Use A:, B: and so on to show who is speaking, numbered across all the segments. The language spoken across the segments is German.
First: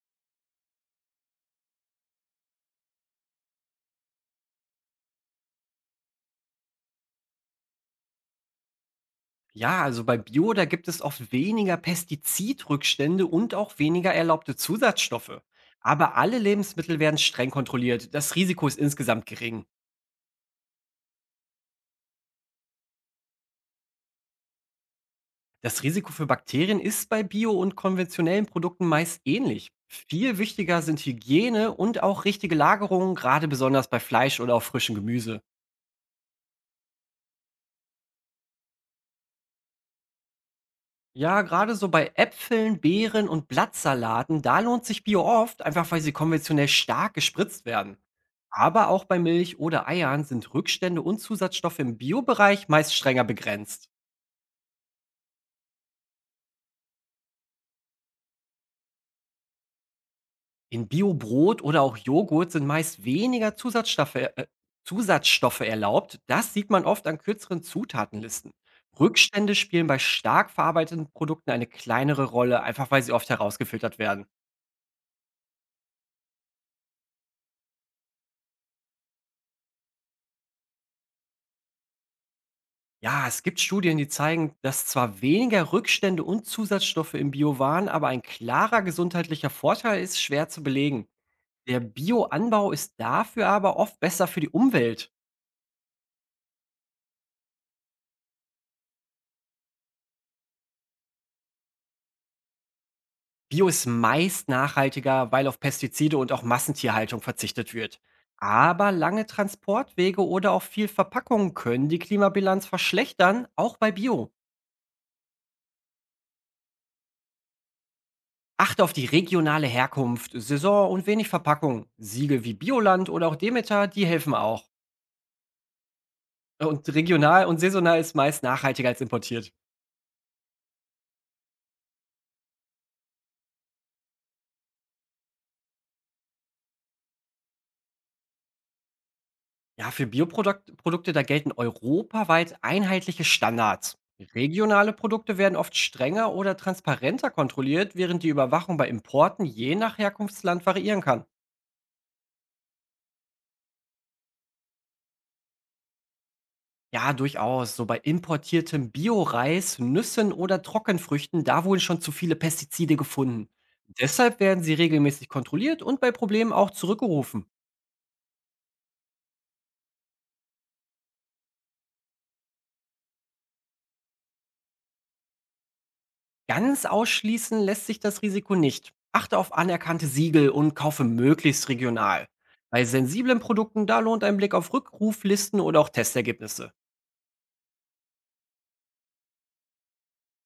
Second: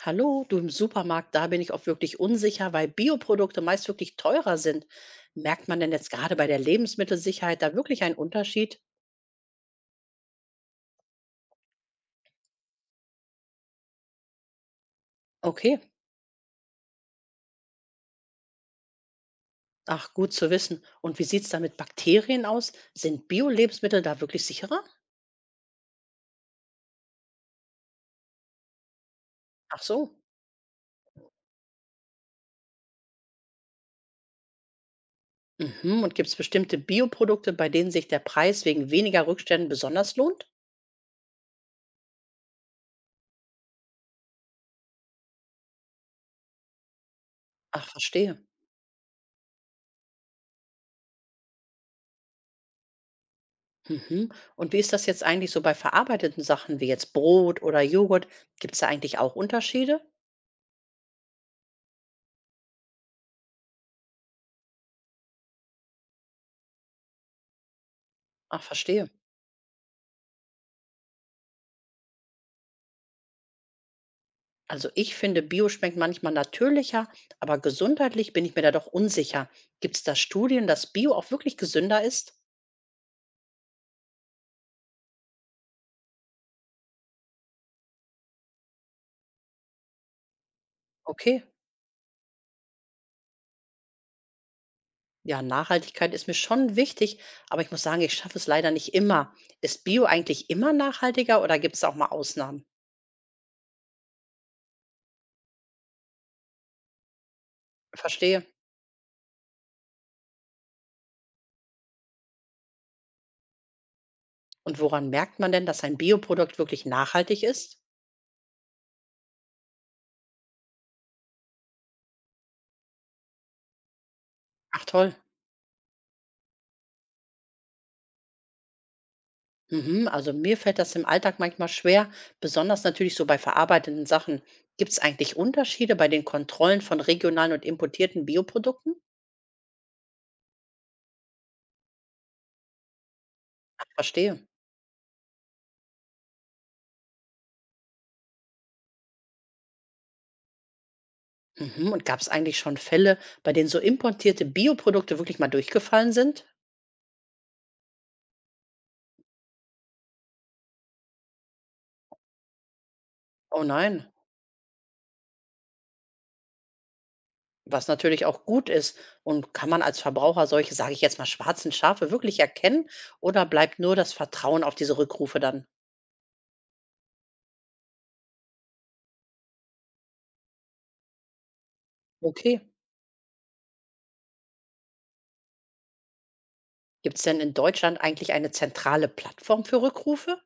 A: Hallo, du im Supermarkt, da bin ich oft wirklich unsicher, weil Bioprodukte meist wirklich teurer sind. Merkt man denn jetzt gerade bei der Lebensmittelsicherheit da wirklich einen Unterschied?
B: Ja, also bei Bio, da gibt es oft weniger Pestizidrückstände und auch weniger erlaubte Zusatzstoffe.
A: Okay,
B: Aber alle Lebensmittel werden streng kontrolliert. Das Risiko ist insgesamt gering.
A: ach gut zu wissen. Und wie sieht es da mit Bakterien aus? Sind Bio-Lebensmittel da wirklich sicherer?
B: Das Risiko für Bakterien ist bei Bio- und konventionellen Produkten meist ähnlich.
A: Ach so.
B: Viel wichtiger sind Hygiene und auch richtige Lagerungen, gerade besonders bei Fleisch oder auch frischem Gemüse.
A: Mhm. Und gibt es bestimmte Bioprodukte, bei denen sich der Preis wegen weniger Rückständen besonders lohnt?
B: Ja, gerade so bei Äpfeln, Beeren und Blattsalaten, da lohnt sich Bio oft, einfach weil sie konventionell stark gespritzt
A: Ach,
B: werden.
A: verstehe.
B: Aber auch bei Milch oder Eiern sind Rückstände und Zusatzstoffe im Bio-Bereich meist strenger begrenzt.
A: Mhm. Und wie ist das jetzt eigentlich so bei verarbeiteten Sachen wie jetzt Brot oder Joghurt? Gibt es da eigentlich auch Unterschiede?
B: In Bio-Brot oder auch Joghurt sind meist weniger Zusatzstoffe, Zusatzstoffe erlaubt. Das sieht man oft an kürzeren Zutatenlisten.
A: Ach, verstehe.
B: Rückstände spielen bei stark verarbeiteten Produkten eine kleinere Rolle, einfach weil sie oft herausgefiltert werden.
A: Also ich finde, Bio schmeckt manchmal natürlicher, aber gesundheitlich bin ich mir da doch unsicher. Gibt es da Studien, dass Bio auch wirklich gesünder ist?
B: Ja, es gibt Studien, die zeigen, dass zwar weniger Rückstände und Zusatzstoffe im Bio waren, aber ein klarer gesundheitlicher Vorteil ist schwer zu belegen.
A: Okay,
B: Der Bioanbau ist dafür aber oft besser für die Umwelt.
A: ja, Nachhaltigkeit ist mir schon wichtig, aber ich muss sagen, ich schaffe es leider nicht immer. Ist Bio eigentlich immer nachhaltiger oder gibt es auch mal Ausnahmen?
B: Bio ist meist nachhaltiger, weil auf Pestizide und auch Massentierhaltung verzichtet wird.
A: Verstehe.
B: Aber lange Transportwege oder auch viel Verpackung können die Klimabilanz verschlechtern, auch bei Bio.
A: Und woran merkt man denn, dass ein Bioprodukt wirklich nachhaltig ist?
B: Achte auf die regionale Herkunft, Saison und wenig Verpackung. Siegel wie Bioland oder auch Demeter, die helfen auch.
A: Ach toll.
B: Und regional und saisonal ist meist nachhaltiger als importiert.
A: Mhm, also mir fällt das im Alltag manchmal schwer, besonders natürlich so bei verarbeitenden Sachen. Gibt es eigentlich Unterschiede bei den Kontrollen von regionalen und importierten Bioprodukten?
B: Ja, für Bioprodukte da gelten europaweit einheitliche
A: Ach,
B: Standards.
A: verstehe.
B: Regionale Produkte werden oft strenger oder transparenter kontrolliert, während die Überwachung bei Importen je nach Herkunftsland variieren kann.
A: Mhm, und gab es eigentlich schon Fälle, bei denen so importierte Bioprodukte wirklich mal durchgefallen sind?
B: Ja, durchaus. So bei importiertem Bio-Reis, Nüssen oder Trockenfrüchten, da wurden schon zu viele Pestizide gefunden.
A: Oh nein,
B: Deshalb werden sie regelmäßig kontrolliert und bei Problemen auch zurückgerufen.
A: was natürlich auch gut ist. Und kann man als Verbraucher solche, sage ich jetzt mal, schwarzen Schafe wirklich erkennen? Oder bleibt nur das Vertrauen auf diese Rückrufe dann?
B: Ganz ausschließen lässt sich das Risiko nicht. Achte auf anerkannte Siegel und kaufe möglichst regional.
A: Okay.
B: Bei sensiblen Produkten, da lohnt ein Blick auf Rückruflisten oder auch Testergebnisse.
A: Gibt es denn in Deutschland eigentlich eine zentrale Plattform für Rückrufe?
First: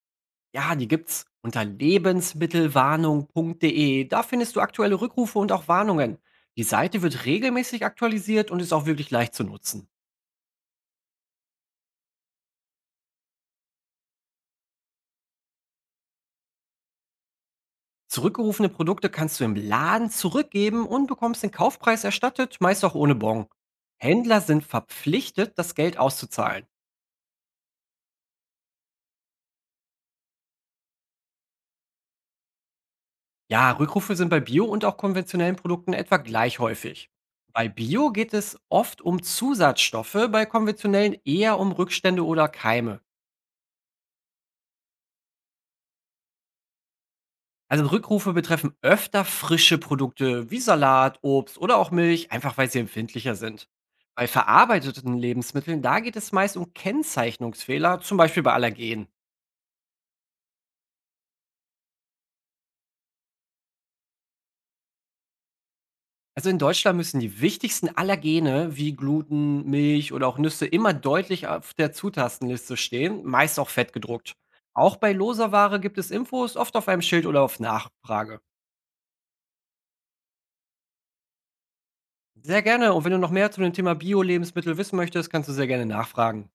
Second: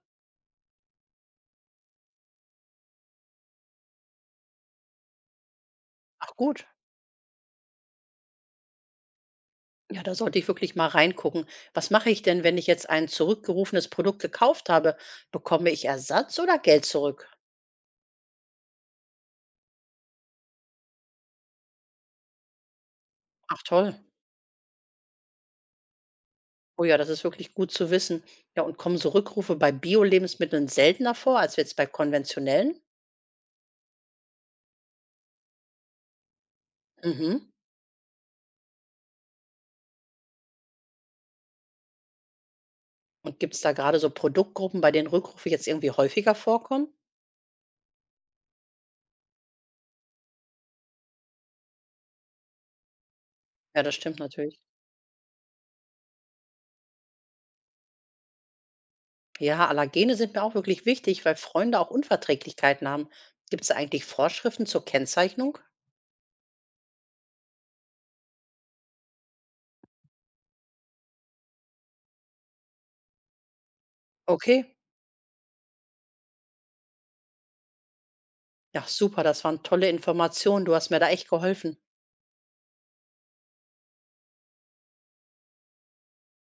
B: Ja, die gibt's unter lebensmittelwarnung.de. Da findest du aktuelle Rückrufe und auch Warnungen.
A: Ach
B: Die
A: gut.
B: Seite wird regelmäßig aktualisiert und ist auch wirklich leicht zu nutzen.
A: Ja, da sollte ich wirklich mal reingucken. Was mache ich denn, wenn ich jetzt ein zurückgerufenes Produkt gekauft habe? Bekomme ich Ersatz oder Geld zurück?
B: Zurückgerufene Produkte kannst du im Laden zurückgeben und bekommst den Kaufpreis erstattet, meist auch ohne Bon.
A: Ach toll.
B: Händler sind verpflichtet, das Geld auszuzahlen.
A: Oh ja, das ist wirklich gut zu wissen. Ja, und kommen so Rückrufe bei Bio-Lebensmitteln seltener vor als jetzt bei konventionellen?
B: Ja, Rückrufe sind bei Bio und auch konventionellen Produkten etwa gleich häufig.
A: Mhm.
B: Bei Bio geht es oft um Zusatzstoffe, bei konventionellen eher um Rückstände oder Keime.
A: Und gibt es da gerade so Produktgruppen, bei denen Rückrufe jetzt irgendwie häufiger vorkommen?
B: Also Rückrufe betreffen öfter frische Produkte wie Salat, Obst oder auch Milch, einfach weil sie empfindlicher sind.
A: Ja, das stimmt
B: Bei
A: natürlich.
B: verarbeiteten Lebensmitteln, da geht es meist um Kennzeichnungsfehler, zum Beispiel bei Allergen.
A: Ja, Allergene sind mir auch wirklich wichtig, weil Freunde auch Unverträglichkeiten haben. Gibt es da eigentlich Vorschriften zur Kennzeichnung?
B: Also in Deutschland müssen die wichtigsten Allergene wie Gluten, Milch oder auch Nüsse immer deutlich auf der Zutatenliste stehen, meist auch fett gedruckt.
A: Okay.
B: Auch bei loser Ware gibt es Infos, oft auf einem Schild oder auf Nachfrage.
A: Ja, super, das waren tolle Informationen. Du hast mir da echt geholfen.
B: Sehr gerne. Und wenn du noch mehr zu dem Thema Bio-Lebensmittel wissen möchtest, kannst du sehr gerne nachfragen.